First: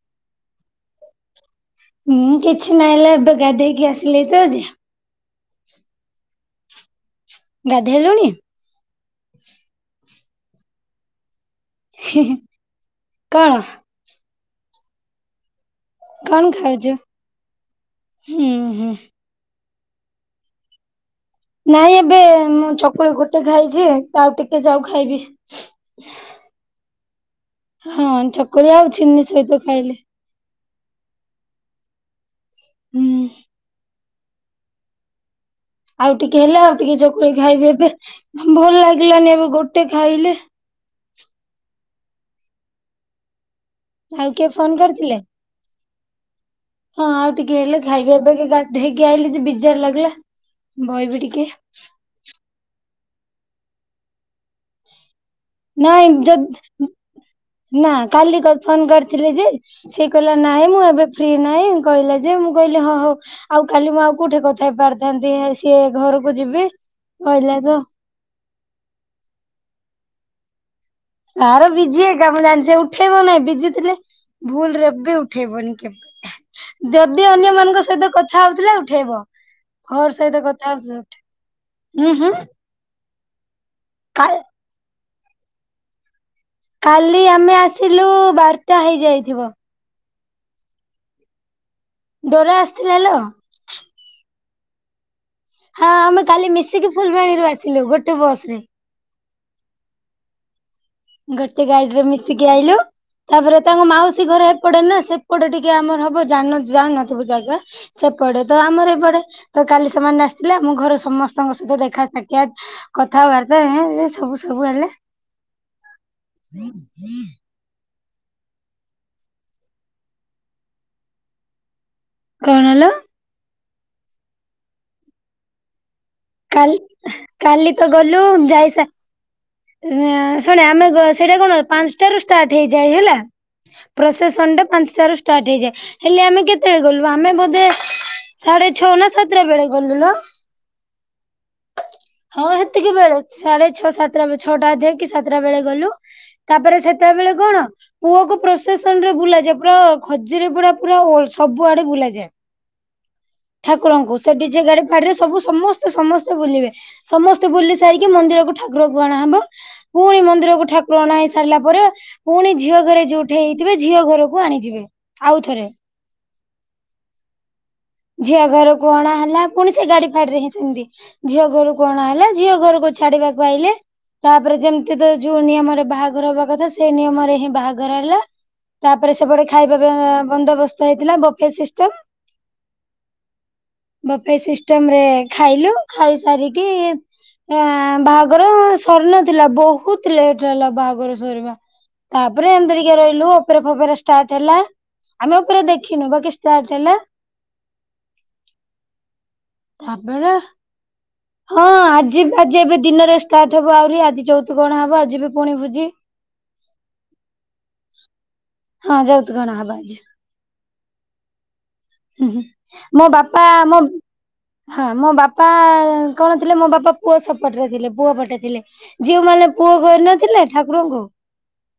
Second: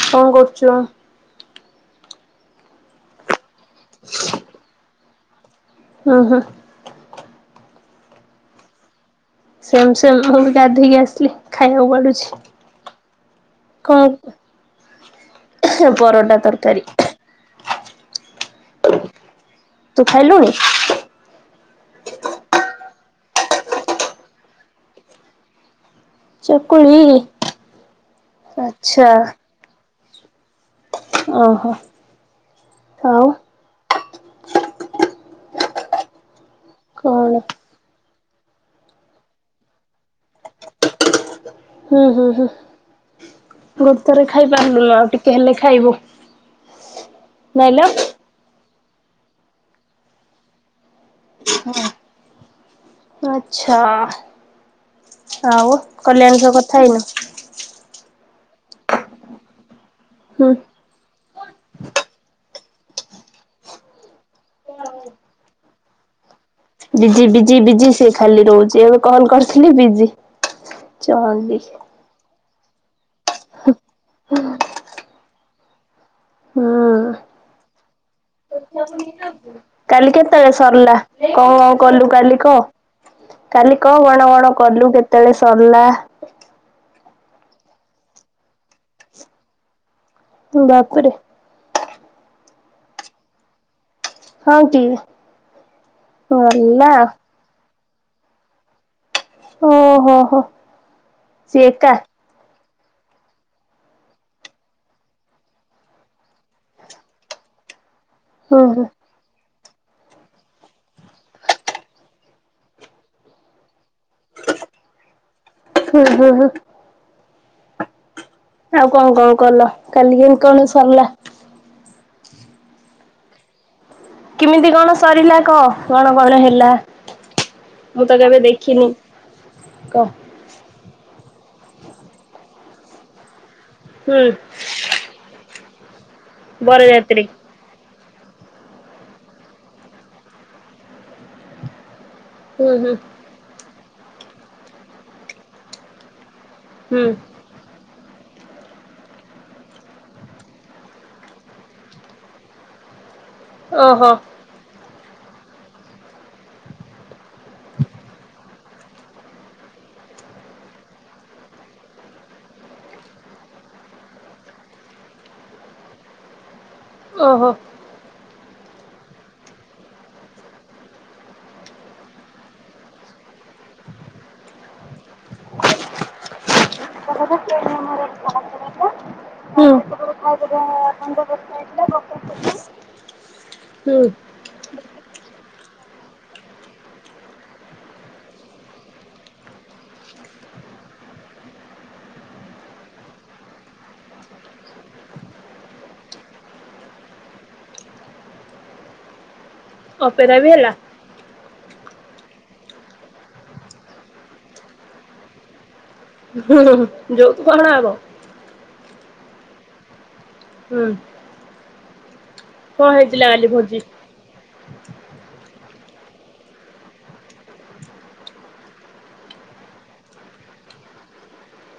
କଣ କରୁଛୁ? ମୁଁ କିଛି ନାଇଲା ଏବେ ଗାଧେଇକି ଆସିଲେ ତ [unintelligible] ହଁ, ହଁ। ଗାଧୋଇେଲୁଣି? ସେମ, ସେମ ମୁଁ ବି ଗାଧୋଇକି ଆସିଲି। ଖାଇବାକୁ ବାଢୁଛି। କଣ କଣ [unintelligible] କଣ ତରକାରୀ ଖାଉଛୁ? ହୁଁ, ହୁଁ। ତୁ ଖାଇଲୁଣି? ନାଇଁ ଏବେ ମୁଁ ଚକୁଳି ଗୋଟେ ଖାଇଛି ଆଉ ଟିକେ ଯାଉ ଖାଇବି। ଚକୁଳି। ହଁ ଚକୁଳି ଆଉ ଆଚ୍ଛା ଚିନି ସହିତ ଖାଇଲେ। ଓହୋ। ହୁଁ ଆଉ? ଆଉ ଟିକେ ହେଲେ ଆଉ ଟିକେ ଚକୁଳି କଣ? ଖାଇବି ଏବେ ଭଲ ଲାଗିଲାନି ଏବେ ଗୋଟେ ଖାଇଲେ ହୁଁ, ହୁଁ, ହୁଁ। ଗୋଟ ଥରେ ଆଉ କିଏ ଫୋନ ଖାଇପାରିଲୁନୁ ଆଉ କରିଥିଲେ? ଟିକେ ହେଲେ ଖାଇବୁ। ହଁ ଆଉ ଟିକେ ହେଲେ ନାଇଁଲ। ଖାଇବି। ଏବେ କି ଗାଧ ଧେଇକି ଆଇିଲି ଯେ ବିଜାର ଲାଗିଲା ବହି ବି ଟିକେ, ଆଛା, ଆଉ ନାଇଁ କଲ୍ୟାଣୀ ସହ ଯ କଥା ହେଇନୁ? ନା କାଲି ଫୋନ କରିଥିଲେି ଯେ, ସେ କହିଲା ହୁଁ ନାଇଁ ମୁଁ ଏବେ ଫ୍ରି ନହିଁ କହିଲା ଯେ, ମୁଁ କହିଲି ହ -ହ -ହଉ, ଆଉ କାଲି ମୁଁ ଆଉ କୋଉଠି କଥା ହେ ପାରିଥାନ୍ତି ସିଏ ଘରକୁ ଯିବି। ବିଜି, ବିଜି, ବିଜି ସେ ଖାଲି ରହୁଛି। ଏବେ କଣ କରିଥିଲି ବିଜି, ଚଣ୍ଡୀ ତାର ବିଜି ହେକା ମୁଁ ଜାଣି ଉଠେଇବ ନାହିଁ। ବିଜି ଥିଲେ ଭୁଲରେ ଇବି ଉଠେଇବନି କେବେ, ହୁଁ ଯଦି ଅନ୍ୟମାନଙ୍କ ସହିତ କଥା ହଉଥିଲା ଉଠେଇବ। ହର କାଲି ସହିତ କେତେବେଳେ କଥା ସରିଲା? ହଉଥିଲା କଣ, କଣ ଉଁ କଲୁ କାଲି ହୁଁ କହ? କାଲି କଣ ବଣ -ବଣ କଲୁ କେତେବେଳେ ସରିଲା? କାଲି ଆମେ ଆସିଲୁ ବାରଟା ହେଇଯାଇଥିବ। ବାପରେ, ଡୋରା ଆସିଥିଲା ହେଲାଉ। ହଁ କି? ହଁ ଆମେ କାଲି ମିଶିକି ଗଲା ଫୁଲବାଣୀରୁୁ ଆସିଲୁ ଗୋଟେ ବସ ରେ। ଓହୋ, ହୋ। ଗୋଟେ ସିଏ ଏକା ଗାଡିରେ ମିଶିକି ଆଇଲୁ, ତାପରେ ତାଙ୍କ ମାଉସୀ ଘର ଏପଟେ ନା ସେପଟେ ଟିକେ ଆମର ହବ ଜାନଥିବୁ, ଜାନନ ଥିବୁ ଜାଗା। ସେପଟେ ତ ହୁଁ ହୁଁ ଆମର ଏପଟେ ତ କାଲି ସେମାନେ ଆସିଥିଲେ ଆମ ଘର ସମସ୍ତଙ୍କ ସହିତ ଦେଖା ସାକ୍ଷାତ କଥାବାର୍ତା ହେ, ଇଏ, ଇଏ ସବୁ ସବୁ ହେଲେ। ହୁଁ, ହୁଁ, ହୁଁ। ହୁଁ ହୁଁ ଆଉ କଣ, କଣ କଲ? କାଲି କେମିତି କଣ ସରିଲା? କଣ ହେଲା? କେମିତି କଣ ସରିଲା କହ? କଣ, କଣ ହେଲା। କାଲି କାଲି ମୁଁ ତ ଗଲୁ କେବେ ଯାଇସା ଦେଖିନି? କହ ଶୁଣେ ଆମେ ସେଇଟା କଣ ପାଞ୍ଚଟ ର ଷ୍ଟାର୍ଟ ହେଇଯାଏ ହେଲା। ହୁଁ ପ୍ରସେସନ ଟା ପାଞ୍ଚଟ ର ଷ୍ଟାର୍ଟ ହେଇଯାଏ ହେଲେ ଆମେ କେତେବେଳେ ଗଲୁ ବରଯାତ୍ରୀ ଆମେ ବୋଧେ ସାଢେ ଛଅ ନା ସାତଟା ବେଳେ ଗଲୁ ଲୋ ହଁ ହୁଁ ହୁଁ ସେତିକି ବେଳେ। ସାଢେ ଛଅ ସାତଟା ବ ଛଅଟା ଅଧକି ସାତଟା ବେଳେ ଗଲୁ ତାପରେ ହୁଁ ସେତେଟା ବେଳେ କଣ? ପୁଅ କୁ ପ୍ରସେସନ ରେ ବୁଲା ଯାଏ ପୁରା ଖଜୁରୀ ପଡା ପୁରା ସବୁ ଆଡେ ବୁଲାଯାଏ। ଓହୋ ଠାକୁରଙ୍କୁ ସେ ଡିଜେ ଗାଡି ରେ ସବୁ ସମସ୍ତେ ସମସ୍ତେ ବୁଲିବେ ସମସ୍ତେ ବୁଲି ସାରିକି ମନ୍ଦିରକୁ ଠାକୁରକୁୁ ଆଣା ହବ। ପୁଣି ମନ୍ଦିରକୁ ଠାକୁର ଅଣ ହେଇ ସାରିଲା ପରେ ପୁଣି ଝିଅ ଘରେ ଯୋଉଠି ହେଇଥିବେ ଝିଅ ଘରକୁ ଆଣିଯିବେ ଆଉଥରେ। ଓହୋ। ଝିଅ ଘର ଅଣା ହେଲା ପୁଣି ସେ ଗାଡି ଫାଡିରେ ହିଁ ସେମିତି। ଝିଅ ଘରୁ ଅଣା ହେଲା ଝିଅ ଘରକୁ ଛାଡିବାକୁ ଆଇଲେ। ତାପରେ ଯେମିତି ତ ଯୋଉ ନିୟମରେ ବାହାଘର ହବା କଥା ସେଇ ନିୟମରେ ହିଁ ବାହାଘର ହେଲା। ତାପରେ ସେପଟେ ହୁଁ ଖାଇବା ବନ୍ଦୋବସ୍ତ ହେଇଥିଲା ବଫେ ସିଷ୍ଟମ। [inaudible] ହୁଁ ବପେଇ ସିଷ୍ଟମ ରେ ଖାଇଲୁ ଖାଇସାରିକି ବାହାଘ ସରି ନଥିଲା ବହୁତ ଲେଟ ହେଲା ବାହାଘର ଶରିବା। ତାପରେ ଏମତି ଟିକେ ରହିଲୁ ଅପେରା ଫପେରା ଷ୍ଟାର୍ଟ ହେଲା। ଆମେଅପେରା ଦେଖିନୁ ବା କି ଷ୍ଟାର୍ଟ ହେଲା। ତାପରେ ଅପେରା ବି ହେଲା। ହଁ ଆଜି ଆଜି ଏବେ ଦିନରେ ଷ୍ଟାର୍ଟ ହବ ଆହୁରି ଆଜି ଚଉତୁକ ଅଣା ହବ ଆଜି ବି ପୁଣି ଭୋଜି। ହୁଁ ଯୋଉ ତୁ କଣ ଆବ [unintelligible] ହଁ ଯାଉତ କଣା ହବା ଆ ଯେ [unintelligible] ହୁଁ। ହ କଣ ମୋ ହେଇଥିଲା ବାପା କାଲି ମୋ ଭୋଜି? ହଁ ମୋ ବାପା କଣ ଥିଲେ ମୋ ବାପା ପୁଅ ସପଟରେ ଥିଲେ ପୁଅ ପଟେ ଥିଲେ। ଝିଅ ମାନେ ପୁଅ କରିନଥିଲେ ଠାକୁରଙ୍କୁ।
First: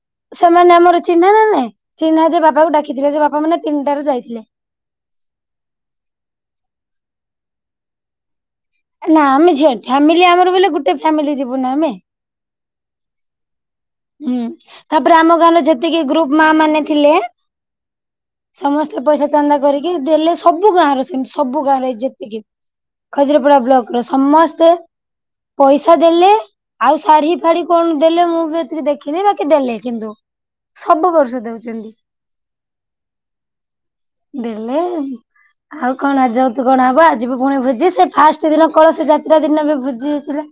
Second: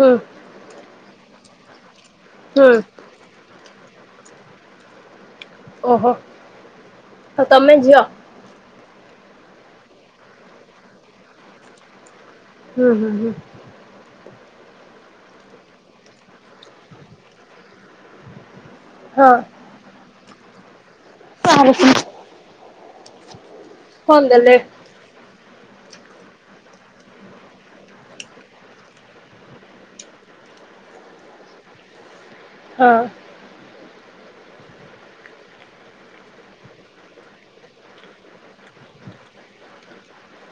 ହଁ। ସେମାନେ ଆମର ଚିହ୍ନା ନା ନଁ ଚିହ୍ନା ଯେ ହୁଁ ବାପାକୁ ଡକିଥିଲେ ବାପା ମାନେ ତିନିଟାରୁ ଯାଇଥିଲେ। ଓହୋ। ଆଉ ତମେ ଝିଅ। ନା ଆମେ ିଅ ଫାମିଲି ଆମର ବୋଇଲେ ଗୋଟେ ଫ୍ୟାମିଲି ଯିବୁନା ଆମେ। ହୁଁ ହୁଁ ହୁଁ। ହୁଁ ତାପରେ ଆମ ଗାଁର ଯେତିକି ଗ୍ରୁପ ମା ମାନେ ଥିଲେ ସମସ୍ଥେ ସେ ହଁ ପଇସା ଚାନ୍ଦା କରିକି ଦେଲେ ସବୁ ଗାଁରେ ସେମତି ସବୁ କାହାର ଗାଁରେ ଏ ଯେତିକି ଖଜୁରପଡା ବ୍ଲକ ର ଫୋନ୍ ଦେଲେ ସମସ୍ତେ ପଇସା ଦେଲେ ଆଉ ଶାଢୀ ଫାଢୀ କଣ ଦେଲେ ମୁଁ ିକ ଦେଖିନି ବାକି ଦେଲେ କିନ୍ତୁ ସବୁ ବର୍ଷ ଦଉଛନ୍ତି। ହଁ। ଦିଲ୍ଲୀ। ଆଉ କଣ ଆ ଯାଉ ତୁ କଣ ହବ ଆଜିିବୁ ପୁଣି ଭୋଜି ସେ ଫାଷ୍ଟ ଦିନ କଳସ ଯାତ୍ରା ଦିନ ବି ଭୋଜି ହେଇଥିଲା।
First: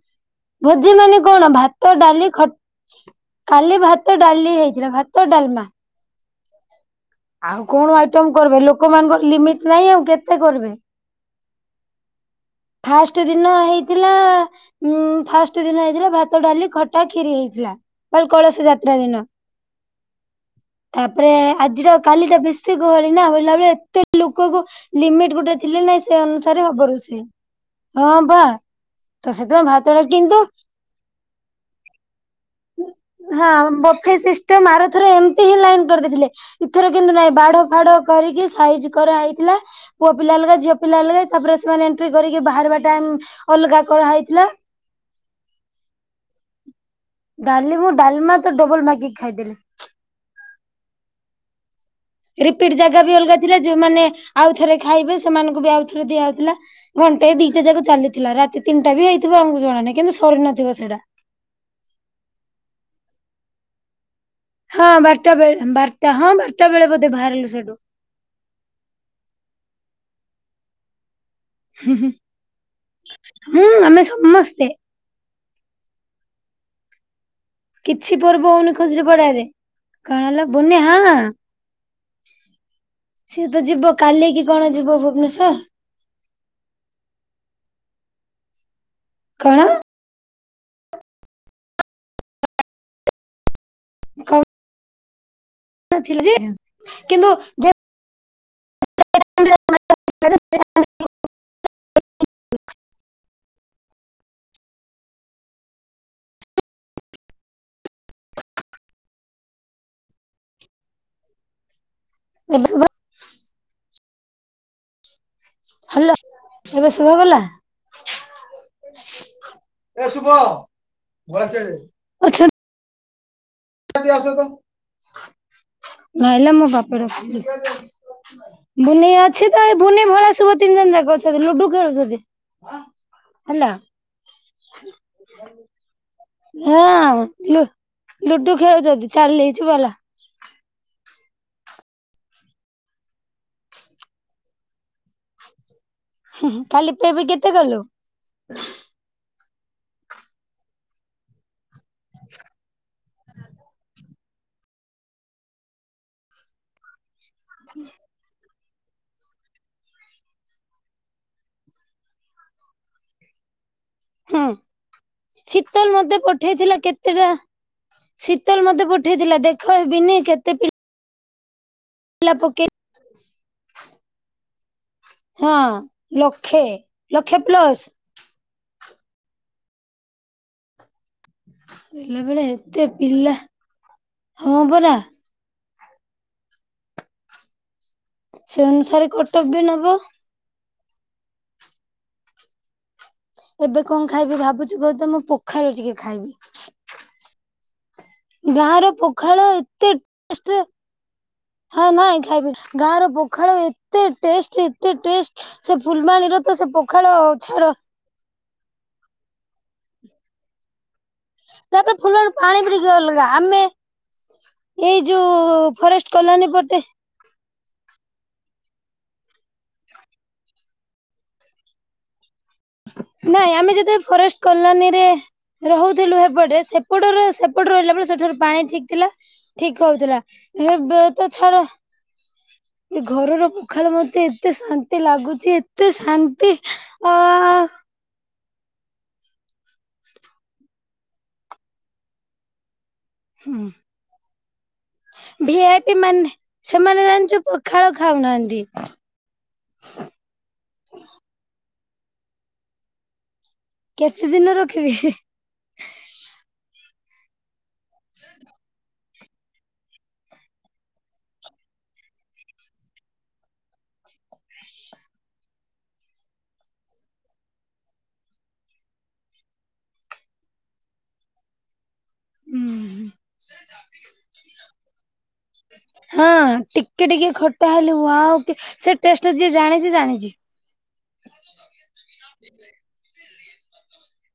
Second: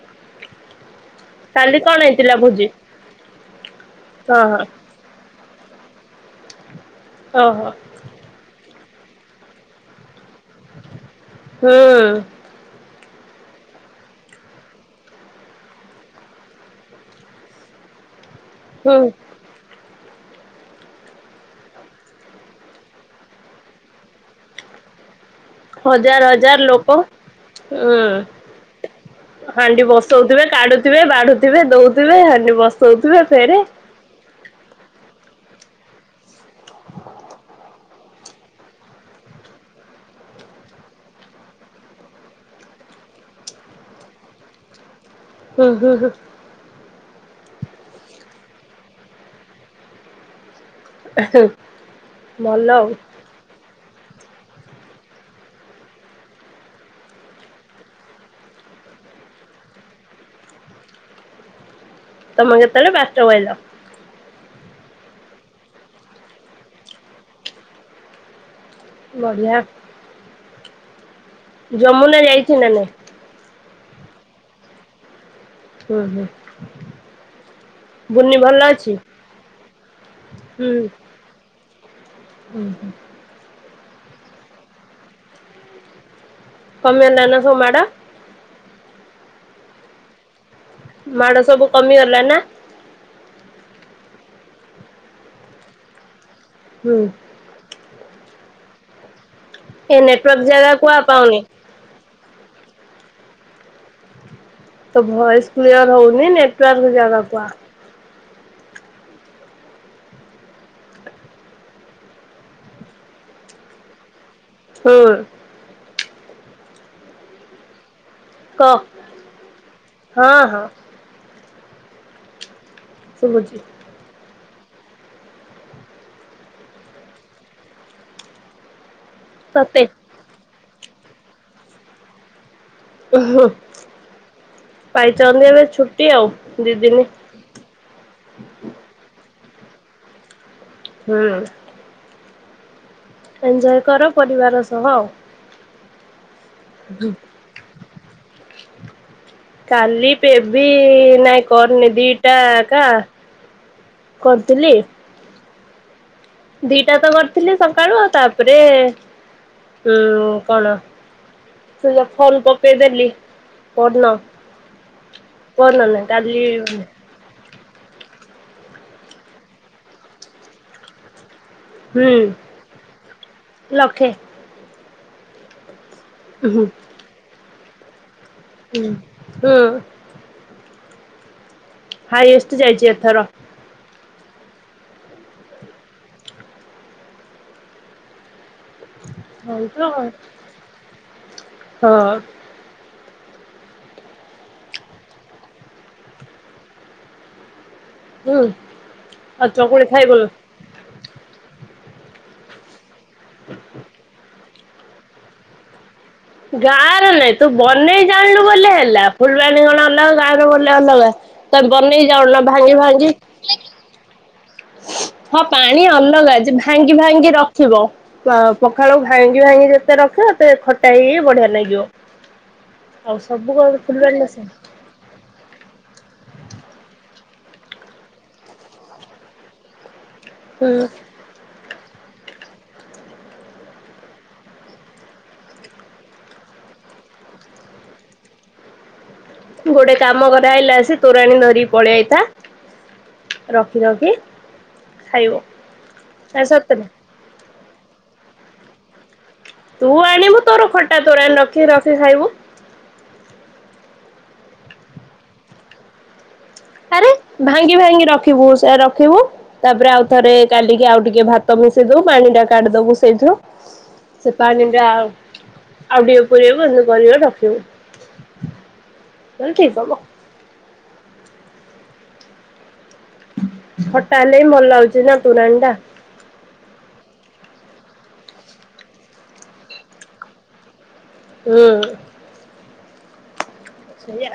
ଭୋଜି ମାନେ କଣ କାଲି ଭାତ କଣ ଡାଲି ହେଇଥିଲା ଖ ଭୋଜି? ଖାଲି ଭାତ ହଁ ଡାଲି ହଁ ହେଇଥିଲା ଭାତ- ଭାତ, ଡଲମା। ଆଉ ଓହୋ କଣ ଆଇଟମ କରିବ ଲୋକମାନଙ୍କର ଲିମିଟ ନାଇଁ ଆଉ କେତେ କରିବେ। ହଁ। ଫାଷ୍ଟ ଦିନ ହେଇଥିଲା। ଉଁ ଫାଷ୍ଟ ଦିନ ହେଇଥିଲା ଭାତ ଡାଲି ଖଟା ଖିରି ହେଇଥିଲା। ହୁଁ। ଯାତ୍ରା ଦିନ। ତାପରେ ଆଜିର କାଲି ଟା ବେଶୀ ଗହଳି ନା ବୋଇଲା ବେଳେ ଏତେ ଲୋକକୁ ଲିମିଟ ଗୋଟେ ଥିଲେ ନାଇଁ ହଜାର ସେ ହଜାର ଅନୁସାରେ ଲୋକ ହବ ରୋଷେଇ ଉଁ ହଁ ବା। ତ ସେଥିପାଇଁ ହାଣ୍ଡି ଭାତଟା କିନ୍ତୁ ବସଉଥିବେ କାଢୁଥିବେ ବାଢୁଥିବେ ଦଉଥିବେ ହାଣ୍ଡି ବସଉ ହଁ ବଫେସିଷ୍ଟମ୍ ଆର ଥର ଏମିତି ହିଁ ଲାଇନ୍ କରିଦେଇଥିଲେ। ଏଥର କିନ୍ତୁ ନାଇଁ ବାଡ ବାଡ କରିକି ସାଇଜ କରାଯାଇଥିଲା। ପୁଅ ପିଲା ଅଲଗା ଝିଅ ପିଲା ଅଲଗା ତାପରେ ସେମାନେ ଏଣ୍ଟ୍ରି କରିକି ବାହାରିବା ଟାଇମ୍ ଅଲଗା କରାହେଇଥିଲା। ହୁଁ ହୁଁ ହୁଁ। କାଲି ମୁଁ ଡାଲିମା ତ ଡବଲ ମାଗିକି ଖାଇଦେଲି। ହ [unintelligible] ରିପିଟି ଜାଗା ବି ଅଲଗା ଥିଲା ଯୋଉମାନେ ଆଉ ଥରେ ଖାଇବେ ସେମାନଙ୍କୁ ବି ଆଉଥରେ ଦିଆହଉଥିଲା। ଘଣ୍ଟା ଦିଟା ଯାକ ଚାଲିଥିଲା ରାତି ତିନିଟା ବି ହେଇଥିବ ଆମକୁ ଜଣାନାହି କିନ୍ତୁ ସରୁନଥିବ ସେଇଟା। ତମେ କେତେବେଳେ ଭାତବାଢିଲ। ହଁ ବାରଟା ବେଳେ ବାରଟା ହଁ ବାରଟା ବେଳେ ବୋଧେ ବାହାରିଲୁ ସେଠୁ। ବଢିଆ। ଯମୁନା ଯାଇଛି ନା ନାଇଁ। ହୁଁ ଆମେ ସମସ୍ତେ। ହୁଁ ହୁଁ। କିଛି ବୁନି ପର୍ବ ଭଲ ହୋଉନି ଅଛି? ଖୁସିରେ ପଡାରେ କଣ ହେଲା ହୁଁ ବୁନିଆ ହଁ। ହୁଁ ହୁଁ। ସିଏ ତ ଯିବ କାଲି କି କଣ ଯିବ ଭୁବନେଶ୍ଵର। କମିଆ ଦାନ ଙ୍କ ମାଡ଼ କଣ? ମାଡ଼ ସବୁ କମିଗଲା ନା? କ ନଥିଲି ଯେ ହୁଁ। କିନ୍ତୁ ଯେ ଏ ନେଟୱାର୍କ ଜାଗା କୁ ଆଉ ପାଉନି। ତୋ ଭଏସ କ୍ଲିୟର ହୋଉନି ନେଟୱାର୍କ ଜାଗାକୁ ଆ। ଏବେ ଶୁଵିଲା ହୁଁ। ହ୍ୟାଲୋ ଏବେ ଶୁଭାଗଲା। କହ। ହଁ ହଁ ଅଛନ୍‌ ଶୁବୁଚି। ଜଲ୍ଲୀ ଆସ ତ। ନାହଲେ ମୋ ବାପା ରଖି ବୁନିଆ ଅଛି ତ ତତେ ବୁନି ଭଳିଆ ସୁଭତିନି ଜଣ ଯାକଅଛନ୍ତି ଲୁଡୁ ଖେଳୁଛନ୍ତି। ଉଁ ହୁଁ ହେଲା ପାଇଚନ୍ତି ଏବେ ଛୁଟି ଆଉ। ଦି ଦିନି ହଁ ଲୁ ଲୁଡୁ ଖେଳୁଛନ୍ତି ଚାଲିଚି ଵାଲା। ହୁଁ। ଏଞ୍ଜୟ କର ପରିବାର ସହ। ହୁ କାଲି କେବି କେତେ କଲୁ? କାଲି ପେବି ନାଇଁ କରନି ଦିଟା କା କରିଥିଲି। ଦିଇଟା ତ କରିଥିଲି ସକାଳୁ ଆଉ ତାପରେ ଉଁ କଣ? ତୁ ଯୋଉ ଫୋନ ପକେଇଦେଲି। ପରଦିନ ହୁଁ ପରଦିନ ନାହିଁ କାଲି ଏଇଟା ଶୀତଲ ମତେ ପଠେଇଥିଲା ଦେଖ ହେ ବିନି କେତେ ପିଲା ପକେଇ ହୁଁ ଲକ୍ଷେ। ହଁ, ହୁଁ ଲକ୍ଷେ ଲକ୍ଷେ ପ୍ଲସ। ଉଁ ହୁଁ। ପିଲା ବେଳେ ହାଇଏଷ୍ଟ ଯାଇଛି ଏତେ ଏଥର ପିଲା ହଁ ପରା। ସେ ଅନୁସାରେ କର [unintelligible] ହଁ। ଏବେ କଣ ଖାଇବି ଭାବୁଛି ବୋଲି ତ ମୁଁ ପଖାଳ ଟିକେ ଖାଇବି। ହୁଁ ଗାଁ ର ପଖାଳ ଆଉ ଚକୁଳି ଏତେ ଖାଇବୁନୁ? ଟେଷ୍ଟ। ହଁ ନାଇଁ ଖାଇବି ଗାଁ ର ପଖାଳ ଏତେ ଟେଷ୍ଟ ଏତେ ଟେଷ୍ଟ ସେ ଫୁଲବାଣୀର ତ ସେ ଗାଁ ପଖାଳ ର ନାଇଁ ତୁ ଛାଡ ବନେଇ ଜାଣିଲୁ ବୋଲେ ହେଲା ଫୁଲବାଣୀ ର କଣ ଅଲଗା ଗାଁ ବୋଲେ ଅଲଗା। ତାକୁ ତାପରେ ବନେଇ ଫୁଲବାଣୀ ଜାଣୁନ ପାଣି ବି ଭାଙ୍ଗି ଟିକେ ଭାଙ୍ଗି ଅଲଗା ଆମେ [inaudible] ଯୋଉ ହଁ ପାଣି ଫରେଷ୍ଟ ଅଲଗା କଲୋନୀ ଯେ ପଟେ ଭାଙ୍ଗି ଭାଙ୍ଗି ର ରଖିବ ପଖାଳକୁ ଭାଙ୍ଗି ଭାଙ୍ଗି ଯେତେ ରଖିବ ସେତେ ଖଟା ହେଇ ହେଇ ବଢିଆ ଲାଗିବ। ଆଉ ସବୁ ନାଇଁ କଣ ଆମେ ଯେତେବେଳେ ଫୁଲବାଣୀ ରେ ଫରେଷ୍ଟ ସେମ୍। କଲୋନୀ ରେ ରହୁଥିଲୁ ହେପଟେ ସେପଟର ସେପଟେ ରହିଲା ବେଳେ ସେଠାର ପାଣି ଠିକ ଥିଲା। ଠିକ କହୁଥିଲା ହୁଁ ଏବେ ତ ଛାଡ଼ ଏ ଘରର ପଖାଳ ମତେ ଏତେ ଶାନ୍ତି ଲାଗୁଛି ଏତେ ଶାନ୍ତି। ଆ ଗୋଟେ କାମ କରେ ଆଇଲା ଆସିକି ତୋରାଣୀ ଧରିକି ପଳି ଆଇଥା। ହୁଁ ଖାଇବ ଭିଆଇପି ମାନେ ଆ ସତରେ ସେମାନେ ଜାଣିଛୁ ପ ଖାଳ ଖାଉନାହାନ୍ତି। ତୁ ଆଣିବୁ ତୋର ଖଟା ତୋରାଣି ରଖି ରଖି ଖାଇବୁ। କେତେ ଦିନ ରଖିବି ହି ହୀ। ଆରେ ଭାଙ୍ଗି ଭାଙ୍ଗି ରଖିବୁ ସେରା ରଖିବୁ। ତାପରେ ଆଉ ଥରେ କାଲିକି ଆଉ ଟିକେ ଭାତ ମିଶେଇ ଦବୁ ପାଣି ଟା କାଢିଦବୁ ସେଇଥୁରୁ ସେ ପାଣି ଟା ଆଉ, ଆଉ ଟିକେ ପୁରେଇବୁ ଇମିତି କରି କରି ରଖିବୁ। ତାହାଲେ ଠିକ୍ ହବ। ହୁଁ। ଖଟା ହେଲେ ହିଁ ଭଲ ଲାଗୁଛି ନା ତୁରାଣି ଟା। ହଁ ଟିକେ ଟିକେ ଖଟା ହେଲେ ଉଆଓ ସେ ଟେଷ୍ଟ ଯିଏ ଜାଣିଛି ଜାଣିଛି। ହୁଁ। [inaudible] [inaudible] ସେଇୟା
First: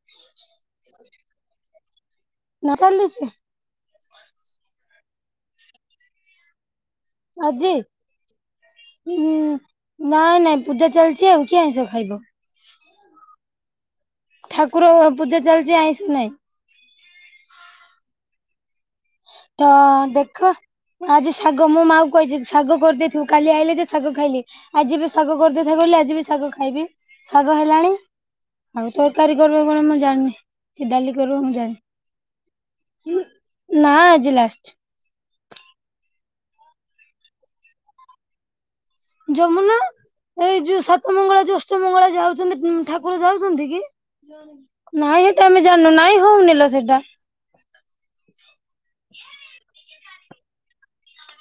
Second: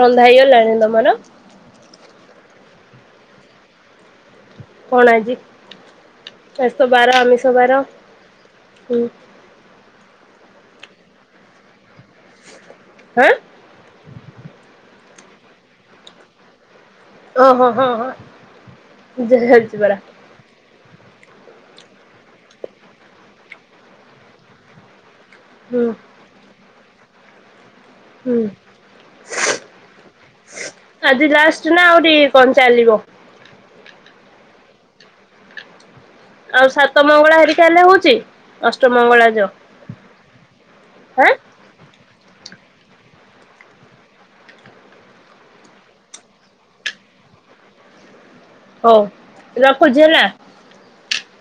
ରନ୍ଧା ହେଇଗଲାଣି ତମର? ନା ଚାଲିଛି। କଣ ଆଜି ଶେଷ ବାର ଆମିଷ ଆଜି ବାର ହୁଁ। ଉଁ ନାଇଁ ନାଇଁ ପୂଜା ଚାଲିଚି ଆଉ କିଏ ଆଁଇସ ଖାଇବ। ହାଁ। ଠାକୁର ପୂଜା ଚାଲିଚି ଆଁଇସ ନାହିଁ। ଓ ହୋ ହଁ ହଁ। ତ ଝାରୁଛି ପରା ଦେଖ। ଆଜି ଶାଗ ମୋ ମାଆକୁ କହିଛି ଶାଗ କରିଦେଇଥିବୁ କାଲି ଆଇଲି ଯେ ଶାଗ ଖାଇଲି। ଆଜି ବି ଶାଗ କରିଦେଇଥା ହୁଁ କହିଲେ ଆଜି ବି ଶାଗ ଖାଇବି ଶାଗ ହେଲାଣି। ହୁଁ। ଆଉ ତରକାରୀ କରିବ କଣ ମୁଁ ଜାଣିନି। କି ଡାଲି ଆଜି କରିବ ମୁଁ ଲାଷ୍ଟେ ଜାଣିନି। ନା ଆଉ ଟିକେ କଣ ଚାଲିବ? ନା ଆଜି ଲାଷ୍ଟେ। ଆଉ ସାତ ମଙ୍ଗଳା ହେରିକା ହେଲେ ହୋଉଚି? ଅଷ୍ଟମଙ୍ଗଳ ଯମୁନା ଏଇ ଯୋଉ ସାତ ଆଁ ମଙ୍ଗଳା ଯୋଉ ସାତ ମଙ୍ଗଳା ଯାଉଚନ୍ତି ଠାକୁର ଯାଉଚନ୍ତି କି? ନାଇଁ ସେଇଟା ଆମେ ଜାଣିନୁ ନାଇଁ ହଉନି ଲୋ ସେଇଟା। ହୋଉ ରଖୁଚି ହେଲା।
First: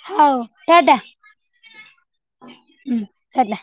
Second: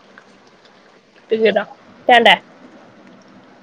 ହଉ ଟାଆଟାଆ। ଟିକେ ର ଟା ଟା। ହୁଁ ଟାଟା।